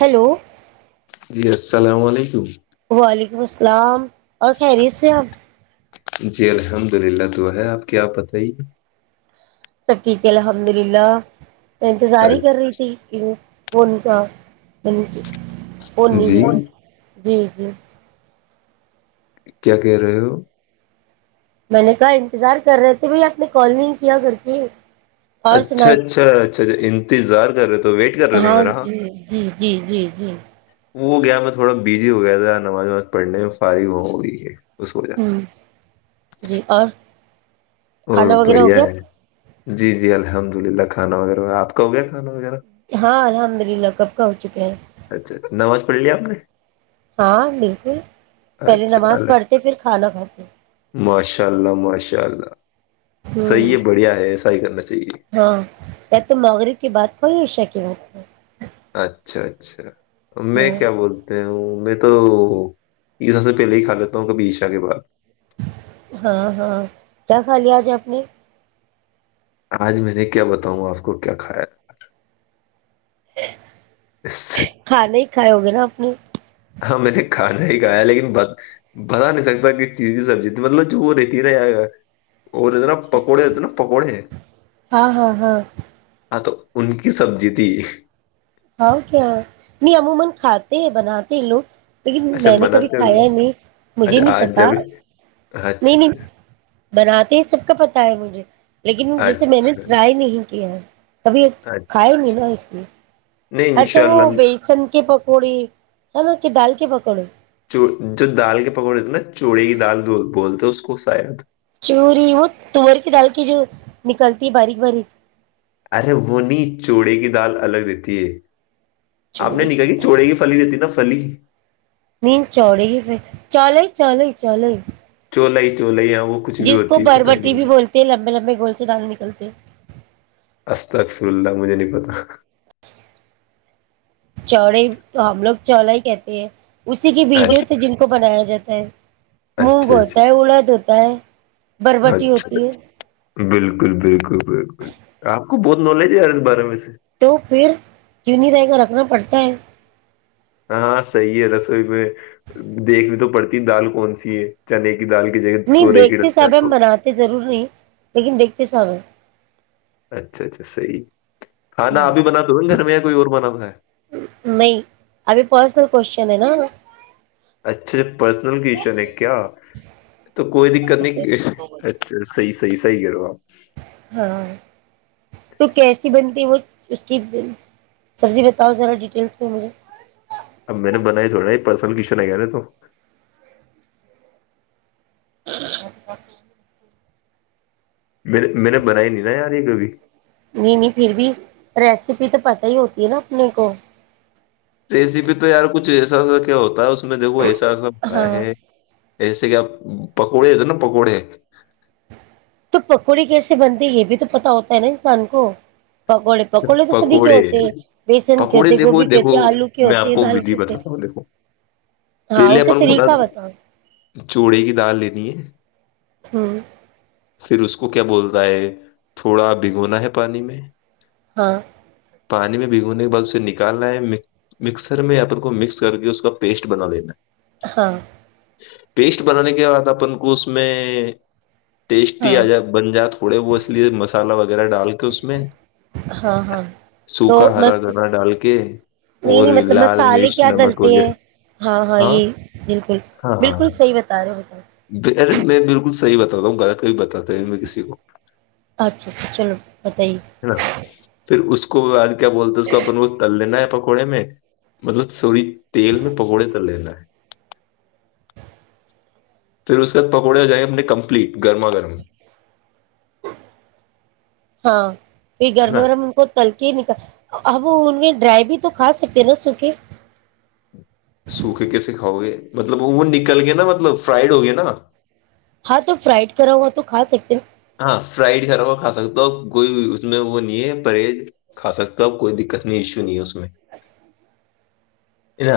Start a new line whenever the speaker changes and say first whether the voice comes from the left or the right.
right: Hello
left: جی السلام علیکم
right: وعلیکم السلام اور خیریت سے آب
left: جی الحمد للہ تو ہے آپ کیا پتہ ہی؟
right: سب ٹھیک ہے الحمد للہ انتظار ہی کر رہی تھی فون کا
left: جی اور
right: [unintelligible] جی جی
left: کیا کہہ رہے ہو؟
right: میں نے کہا انتظار کر رہے تھے بھائی آپ نے کال نہیں کیا گھر کے اور سنا
left: اچھا اچھا اچھا اچھا انتظار کر رہے تو ویٹ کر رہے تھ میرا ہاں
right: جی جی جی جی جی
left: وہ گیا میں تھوڑا بزی ہو گیا تھا نماز نماز پڑھنے میں فارغ ہو گئی ہے اس وجہ
right: ہوں جی اور
left: اور
right: کھانا وغیرہ ہو
left: بڑھیا
right: گیا آپ
left: ہے
right: کا
left: جی جی الحمد للہ کھانا وغیرہ آپ کا ہو گیا کھانا نا وغیرہ
right: ہاں الحمد للہ کب کا ہو چکے ہیں
left: اچھا نماز پڑلی آپ نے
right: ہاں بالکل پہلے
left: اچھا
right: نماز
left: اللہ
right: پڑھتے پھر کھانا کھاتے
left: ماشاء اللہ ماشاء اللہ
right: ہ
left: صحیح ہے بڑھیا ہے ایسا ہی کرنا چاہیے
right: ہاں تو مغرب کی بات وہی ایشا کے بعد میں
left: اچھا اچھا میں
right: ہاں
left: کیا بولتے ہوں میں تو عسا سے پہلے ہی کھا لیتا ہوں کبھی عشا کے بعد
right: ہاں ہاں کیا کھا لیا آج آپ نے
left: آج میں نے کیا بتاؤں آپ کو کیا کھایا؟
right: [inaudible]
left: اس سے
right: کھانا ہی کھائے ہوگےا اپ نے
left: صی گا ہے لیکن ب بتا نہیں سکتا کہ چیز سبی مطلب جو رہتی رہ گا اور نا پکوڑے ہوتے نا پکوڑے
right: ہاں ہاں ہاں
left: ہاں تو ان کی سبزی تھی
right: [inaudible] لیکن
left: اچھا
right: میں نے کبھی
left: بناتے ہو
right: کھایا
left: گیا
right: نہیں مجھے
left: اچھا
right: نہیں
left: آج
right: پتا
left: جب اچھا
right: نہیں نہیں
left: اچھا
right: بناتے ہی سب کا پتا ہے مجھے لیکن
left: اچھا
right: جیسے میں نے ٹرائی نہیں کیا ہے کبھی
left: اچھا
right: کھایا نہیں نا اس نے
left: نہیں ان
right: اچھا
left: شاء
right: وہ
left: اللہ
right: بیسن کے پکوڑی ہے نا کہ دال کے پکوڑو
left: جو دال کے پکوڑے تھے نا چوڑے کی دال بولتے اس کو سا تھا
right: چوری وہ تور کی دال کی جو نکلتی ہے باریک باریک
left: ارے وہ نہیں چوڑے کی دال الگ دیتی ہے آپ نے نکاح کی چوڑے گی فلی دیتی نا کلی
right: ند چوڑی پھر چلئی چلے چلئی
left: چوول ہی چوول ہی آؤ
right: جس کو بربٹی بھی بولتے ہیں لمبے لمبے گول سے دان نکلتے
left: استغفر اللہ مجھے [inaudible]
right: چلا ہی کہتی ہے اسی کے بیج
left: کچھ
right: ہوتے جن کو بنایا جاتا ہ موگ
left: اچھا
right: ہوتا ہے
left: اچھا
right: الد ہوتا ہے بربٹی
left: اچھا
right: ہوتی ہے
left: بالکل بالکل بالکل آپ کو بہت نالج ہےیار اس بارے سے
right: تو پھر کیوں نہیں رہے کر رکھنا پڑھتے ہیں
left: ہاں صحیح ہے رسوئی میں دیکھنی تو پڑتی دال کون سی ہے چنے کی دال کی جگہ
right: نہیں
left: تورے کی ڈال
right: دیکھتے
left: دال
right: صاحب ہم
left: کو
right: بناتے ضرور نہیں لیکن دیکھتے حسابیں
left: اچھا اچھا صحیح کھانا
right: ہے
left: آبھی بناے ہو گھر میں یا کوئی اور بناتا ہے
right: کوشن ہے نا
left: اچھے پرسنل کیش ن کیا تو کوئی دقت نہیں اچھا صحیح س سیح کر رہوا
right: ہاں تو کیسی بنتی وہ اس کی سبزی بتاؤ ذرا ڈیٹیلس میں مجھے
left: اب میں نے بنائی تھوڑی نہیں پرسنل کشن ہے کیا نے تو
right: [inaudible]
left: م میں نے بنائی نہیں نا یار یہ کبھی
right: نہیں نہیں پھر بھی ریسیپی تو پت ہی ہوتی ہے نا اپنے کو
left: رسیپی تو یار کچھ ایسا ایسا کیا ہوتا ہے اس میں دیکھو ایسا سا ہو
right: ہاں
left: ہے ایسے کہ آپ پکوڑے تھ نا پکوڑے
right: پکوڑی کیسے بنتی یہ بھی تو پتا ہوتا ہے نا انسان کو پکوڑے پکوڑے تو سبھی کے ہوتے ہیں بیسن کے
left: پکوڑے
right: ہوتے
left: دیکھو
right: گوبھی کے
left: دیکھو
right: ہوتے آلو کے
left: میں آپ
right: ہوتے
left: کو
right: دال کے
left: ودھی
right: ہوتے
left: بتاتا ہوں دیکھو
right: ہاں
left: پہلے
right: اس کے
left: اپن کو نا
right: طریقہ بتا
left: چوڑے کی دال لینی ہے
right: ہاں
left: پھر اس کو کیا بولتا ہے تھوڑا بھگونا ہے پانی میں
right: ہاں
left: پانی میں بھگونے کے بعد اسے نکالنا ہے مکسر میں اپپ کو مکس کر کے اس کا پیسٹ بنا لینا ہے
right: ہاں
left: پیسٹ بنانے کے بعد اپن کو اس میں ٹیسٹی آ
right: ہاں
left: ج بن جائے تھوڑے وہ اس لیے مسالہ وغیرہ ڈال کے اس میں
right: ہاں ہاں تو
left: سوکھا
right: م
left: ہرا دھنا ڈال کے
right: نہیں
left: اور
right: نہیں مطلب
left: لال
right: مسالے
left: مرچ
right: کیا
left: نمک
right: ڈلتے
left: وغیرہ
right: ہیں ہاں ہاں یہ بالکل
left: ہاں ہاں
right: بالکل صحیح بتا رہے ہاں [unintelligible]
left: ارے میں بالکل س وت تھا گ [unintelligible] بھی بتاتا ہے میں کسی کو
right: اچھا اچھا چلو بتائیے
left: پھر اس کو کو کیا بولتے اس کو اپپ کو تل لین ہے گھوڑے میں مطلب سور تل میں پکوڑے تل لینا ہے پھر اس کے بعد پکوڑے آ جائیں اپنے کمپلیٹ گرما گرم
right: ہاں یہ
left: ہے
right: گرم
left: نا
right: گرم کول نہیںک اب ان میں ڈرائی بھی تو کھا سکتے نا سوکھے
left: سوکھے کیسے کاؤ گے مطلب وہ نکل گئے نا مطلب فرائیڈ ہو گئے نا
right: ہاں تو فرائیڈ کراؤا تو کا سکتے ہیں
left: ہاں فرائڈ کرا ہوا کھا سکتا ہو کوئی اس میں وہ نہیں ہے پرہیز کا سکتا کوئی دقت نہیں ایشو نہیں ہے اس س [unintelligible] ن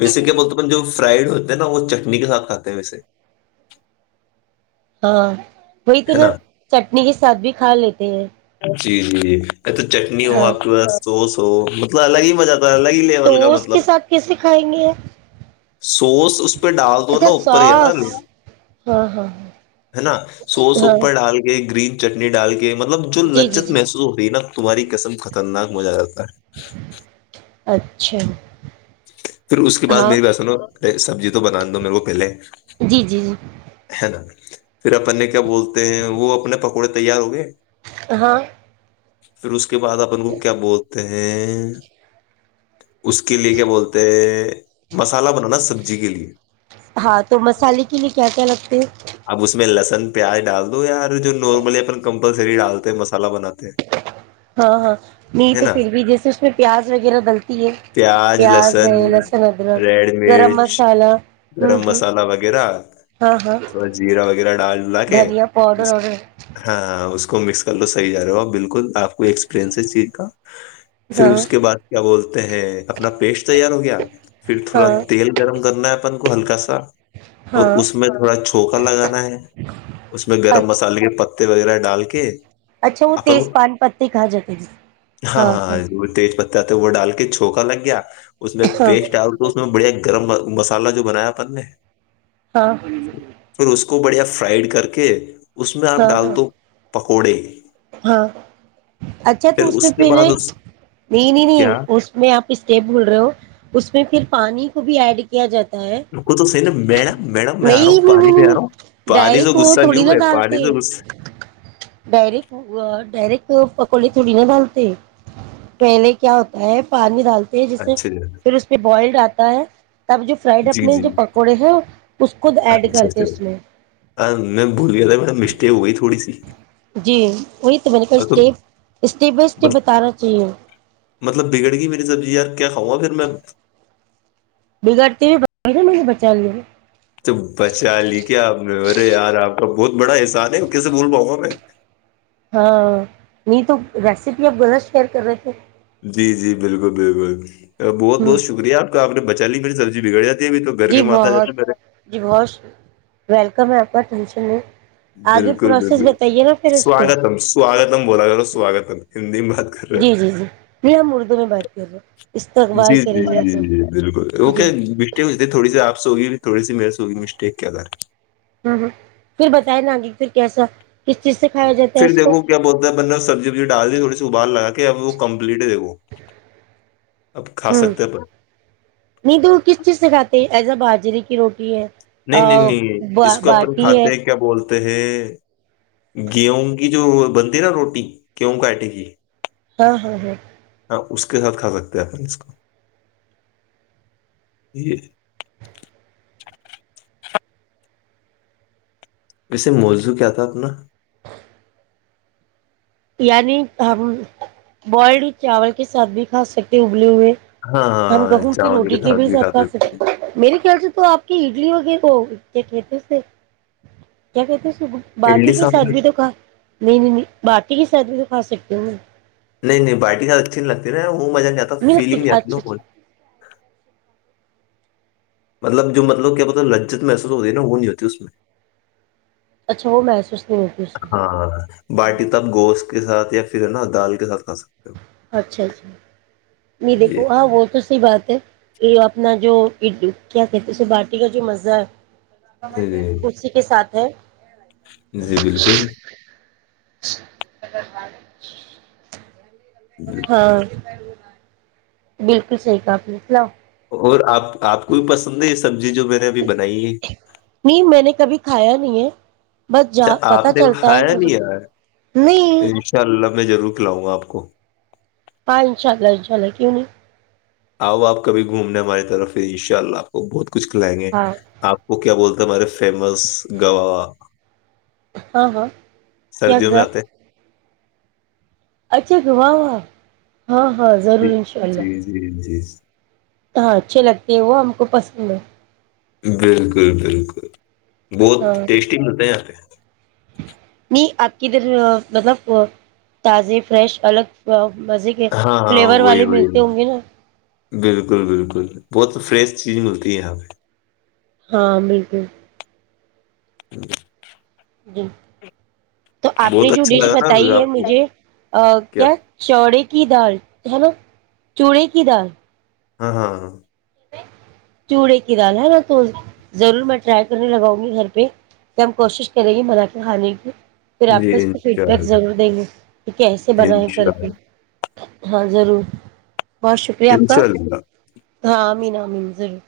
left: ویسے کیا بولتے اپ جو فرائڈ ہوتے ہیں نا وہ چٹنی کے ساتھ کھاتے ہیں ویسے
right: ہاں وہی
left: ہے
right: توھر
left: نا
right: چٹنی کے ساتھ بھی کھا لیتے ہیں
left: جی جی ا تو چٹنی ہو
right: ہاں
left: آپ کے پاس سو سو مطلب الگ ہی جاتا ہے الگ ہی
right: تو
left: لیول کا
right: اس
left: مطلب
right: کے ساتھ کیسے کھائیں گے
left: سوس اس پہ ڈال دو
right: اچھا
left: نا اوپر یار
right: سوس ہاں ہاں ہاں
left: ہے نا سوس
right: ہاں
left: اوپر ڈال گ گرین چٹنی ڈال کے مطلب جو
right: جی جی
left: لچت
right: جی
left: محس ہو رہی نا تمہاری قسم خھ خطرناک مزہ کرتا ہے
right: اچھا
left: پھر اس کے بعد
right: ہاں
left: میری بسن ہو ارے سبزی تو بنا دو میرے کو پہلے
right: جی جی جی
left: ہے نا پھر اپ اپنے کیا بولتے ہیں وہ اپنے پکوڑے تیار ہو گئے
right: ہاں
left: روزار اس کے بعد اپن کو کیا بولتے ہیں تین اس کے لیے کیا بولتے ہیں مسالہ بنانا سبزی کے لیے
right: ہاں تو مسالے کے لیے کیا کیا لگتے ہیں
left: اب اس میں اللہ ن پیاز ڈال دو یار جو نارملی اپن کمپلسری ڈالتے مسالہ بناتے
right: ہاں ہاں نہیں
left: ہے
right: تو
left: نا
right: پھر بھی جیسے اس میں پیاز وغیرہ ڈلتی ہے پیاز ہے لہسن
left: ریڈ
right: ادرک گرم
left: مرچ
right: مسالہ ہ
left: گرم
right: ہ
left: مسالہ وغیرہ
right: ہاں ہاں
left: تھوڑا جیرا وغیرہ ڈال ڈلا کے
right: دھنیا پاؤڈر اور
left: ہاں اس کو کو مکس کرو صحی ج رہا ہو بالکل آپ کو ایکسپرینس اس چیز کا پھر
right: ہاں
left: اس کے بعد کیا بولتے ہیں اپنا پیسٹ تیار ہو گیا [inaudible] پھر تھوڑا
right: ہاں
left: تیل گرم کرنا ہے اپن ہلکا سا اور
right: ہاں
left: اس میں تھوڑا چھوکا لگانا ہے اس میں گرم
right: اچھا
left: مسالے کے پتے تے وغیرہ ڈال کے
right: اچھا وہ
left: اپن
right: تیز
left: کو،
right: پان پتے کھا جاتے تسے ہاں ہاں
left: تو وہ ڈال کے چھوکا لگ گیا اس میں
right: ہاں
left: پیسٹ آ تو اس میں بڑھیا گرم مسالہ جو بنایا پن نے
right: ہاں
left: پھر اس کو بڑھیا فرائڈ کر کے اس میں آپ
right: ہاں
left: ڈال
right: ہاں
left: دو پکوڑے
right: ہاں اچھا تو
left: پھر
right: اس میں
left: کے
right: پہلے
left: بعد اس
right: نہیں نہیں نہیں
left: کیا
right: اس میں آپ اسٹیپ بھول رہے ہو اس میں پھر پانی کو بھی ایڈ کیا جاتا ہے
left: ان کو تو صی نا مڈم میڈم میں آ رہا ہوں
right: نہیں نہیں
left: پانی
right: نہیں
left: پ آ رہا ہوں
right: نہیں
left: پانی سے
right: ڈائریکٹ وہ
left: غصہ
right: تھوڑی
left: نہیںیوں
right: نا
left: ہے پانی
right: ڈالتے ہیں،
left: سے
right: ڈائریکٹ ڈائریکٹ پکوڑے تھوڑی نہ ڈالتے پہلے کیا ہوتا ہے پانی ڈالتے جسے
left: اچھا
right: پھر اس پہ بوائلڈ آتا ہے تب جو فرائڈ
left: جی
right: اپنے
left: جی
right: جو پکوڑے ہیں اس کو ایڈ
left: اچھا
right: کرتے اس میں
left: اھا میں بول گیا تھا میرا مسٹیک ہو گئی تھوڑی سی
right: جی وہی تو میں نے کو
left: اب تو
right: اسٹیپ اسٹیپ بائی اسٹپ
left: مط-
right: بتانا چاہیے
left: مطلب بگڑ گئی میری سبزی یار کیا کھاؤں گا پھر میں
right: بگاڑتی بھی ب مے بچا ل
left: تو بچا لی کیا آپ نے ارے یار آپ کا بہت بڑا احسان ہے کیسے بھول پاؤں گا میں
right: ہاں نہیں تو ریسیپی اب گہ شیئر کر رہے تھے
left: جی جی بالکل بالکل بہت
right: ہ
left: بہت شکریہ آپ کا آپ نے بچ چ مجری سبی بگڑ گیا
right: جی بہت جی بہت ویلکم ہے پر مس نے
left: بالکل بالکل
right: اس کو
left: سواگتم سوگتم بولا کراو سواگتم انی
right: جی جی جی میں ہم اردو میں بات کر رہے
left: جی
right: استقبال
left: جی
right: کریں گے
left: جی
right: تو
left: جی بالکل وہ
right: جی
left: کیا مٹی تھوڑی سی آپ ہوگی تھوڑی سی میرے سے ہوگی مسٹیک کیا کر رہ
right: ہ ہ پھر بتائے نگ پھر کیسا کس چیز سے کھایا جاتا ہے
left: پھر
right: اس کو
left: دیکو کیا بولتا ہے نے سبزیبزی ڈال دی تھوڑی ابال لگا تھا وہ کمپلیٹ د
right: ہ
left: سکتے ہیں اپن
right: نہیں تو کس چیز سے کھاتے ایز ا باجری کی روٹی ہے
left: نہیں نہیں نہیں اس کو اپن
right: باٹی ہے
left: کھاتے ہیں کیا بولتے ہیں گیہوں کی جو بنتی ہے نا روٹی گیہوں کا آئٹے کی
right: ہاں ہاں ہاں
left: اس کے ساتھ کھا سکتے ہیں اپن اس کو یہ اسے موزو کیا تھا اپنا
right: یعنی ہم بوائلڈ چاول کے ساتھ بھی کھا سکتے ہیں ابلے ہوئے
left: ہاں
right: ہم
left: ہاں
right: گیہوں کی
left: چاول
right: روٹی کے بھی
left: ساتھ
right: ح ساب
left: کھا
right: کھ
left: ہیں
right: سکتے میرے خیال سے تو آپ ا ویرہ کو کیا کہتے اس سے کیا کہتے باٹی
left: اڈلی
right: کے ساتھ
left: سانبر
right: بھی تو کھا نہیں نہیں نہیں ب کی سادی کو کا سکتی ہوں میں
left: نہیں نہیں بائٹی کا اچھی نہیں لگتی رہا ہ مزہ نہیں آتا
right: ملک
left: فلگ
right: اچھا
left: نہیں جتی
right: اچھا
left: ن مطلب جو مطلب کیا بولتا لجت محسوس ہوتی ہے نا وہ نہیں ہوتی اس میں
right: اچھا وہ محسوس نہیں ہوتی اس میں
left: ہاں ہاں ہ باٹی تب گوشت کے ساتھ یا پھر ہے نا دال کے سھ کھا سکتے ہیں۔
right: اچھا اچھا نہیں دیکھو
left: جی
right: ہاں وہ تو صحیح بات یہ اپنا جو کیا کہتے ہیں اسے باٹی کا جو مزہ ہے
left: جی
right: اسی کے ساتھ ہےاں
left: جی بالکل
right: تر ب
left: بالکل
right: ہاں بالکل صحیح کہپ نے سناؤ
left: اور آپ آپ کو بھی پسند ہے یہ سبزی جو میں نے ابھی بنائی ہے
right: نہیں میں نے کبھی کھایا نہیں ہے بس ج
left: اچھا
right: پتا
left: آپ نے
right: چلتا ہے
left: کھایا
right: مجھے
left: نہیں یار
right: نہیں
left: انشاء اللہ میں ضرور کھلاؤں گا آپ کو
right: پاں ان چا ال چ ال کیوں نہیں
left: آؤ آپ کب گھومنے ہماری طرف ہی ان شاء اللہ آپ کو بہت کچھ کھلائیں گے
right: ہاں
left: آپ کو کیا بولتے ہمار فیمس گاہ
right: ہاں ہاں کیا گ
left: سردیوں میں آتے ہیں
right: اچاک واہ واہ ہاں ہاں ضرور
left: جی
right: ان شاء اللہ
left: جی [unintelligible]
right: ہاں اچھے لگتے ہیں وہ ہم کو پسند ہے
left: بالکل بالکل بہت
right: ہاں
left: ٹیسٹی ملتے ہیں یہاں پہ
right: نہیں آپ کی ادھر مطلب تازے فریش الگ مزے کے
left: ہاں ہاں
right: فلیور
left: وہی
right: والے
left: وہی
right: ملتے ہوں گی نا
left: بالکل بالکل بہت فریش چیز ملتی ہے یہاں پہ
right: ہاں بالکل
left: ہ
right: جی تو آپ نے
left: بہت
right: جو
left: اچھا
right: ڈش
left: لگا
right: بتائی
left: نا
right: ہے
left: آپ کو
right: مجھے کیا چوڑی کی دال جلو چورے کی دال
left: ہاں ہاں ہاں
right: چوڑے کی دال ہے نا تو ضرور میں ٹرائی کرنے لگاؤں گی گھر پہ کہ ہم کوشش کریں گے منا کے کھانے کی پھر آپ
left: جی
right: کو اس کو فیڈ بیک
left: انشاءاللہ
right: ضرور دیں گے کہ کیسے بنا ہے کر کے
left: انشاءاللہ
right: ہاں ضرور بہت شکریہ آپ کا
left: انشاءاللہ
right: نام نامضر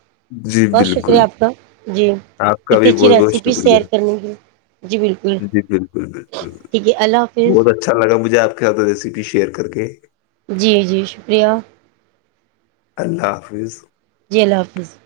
left: جی
right: بہت شکریہ
left: بالکل
right: آپ کا جی
left: آپ کا
right: اتنی
left: بھی
right: اچھی
left: بہت بہت
right: ریسیپی
left: شکریہ
right: سئر کرنی کی جی بالکل
left: جی بالکل بالکل
right: ٹھیک ہے اللہ حافظ
left: آکھ تو ریسیپی شیئر کر کے
right: جی جی شکریہ
left: اللہ حافظ
right: جی اللہ حافظ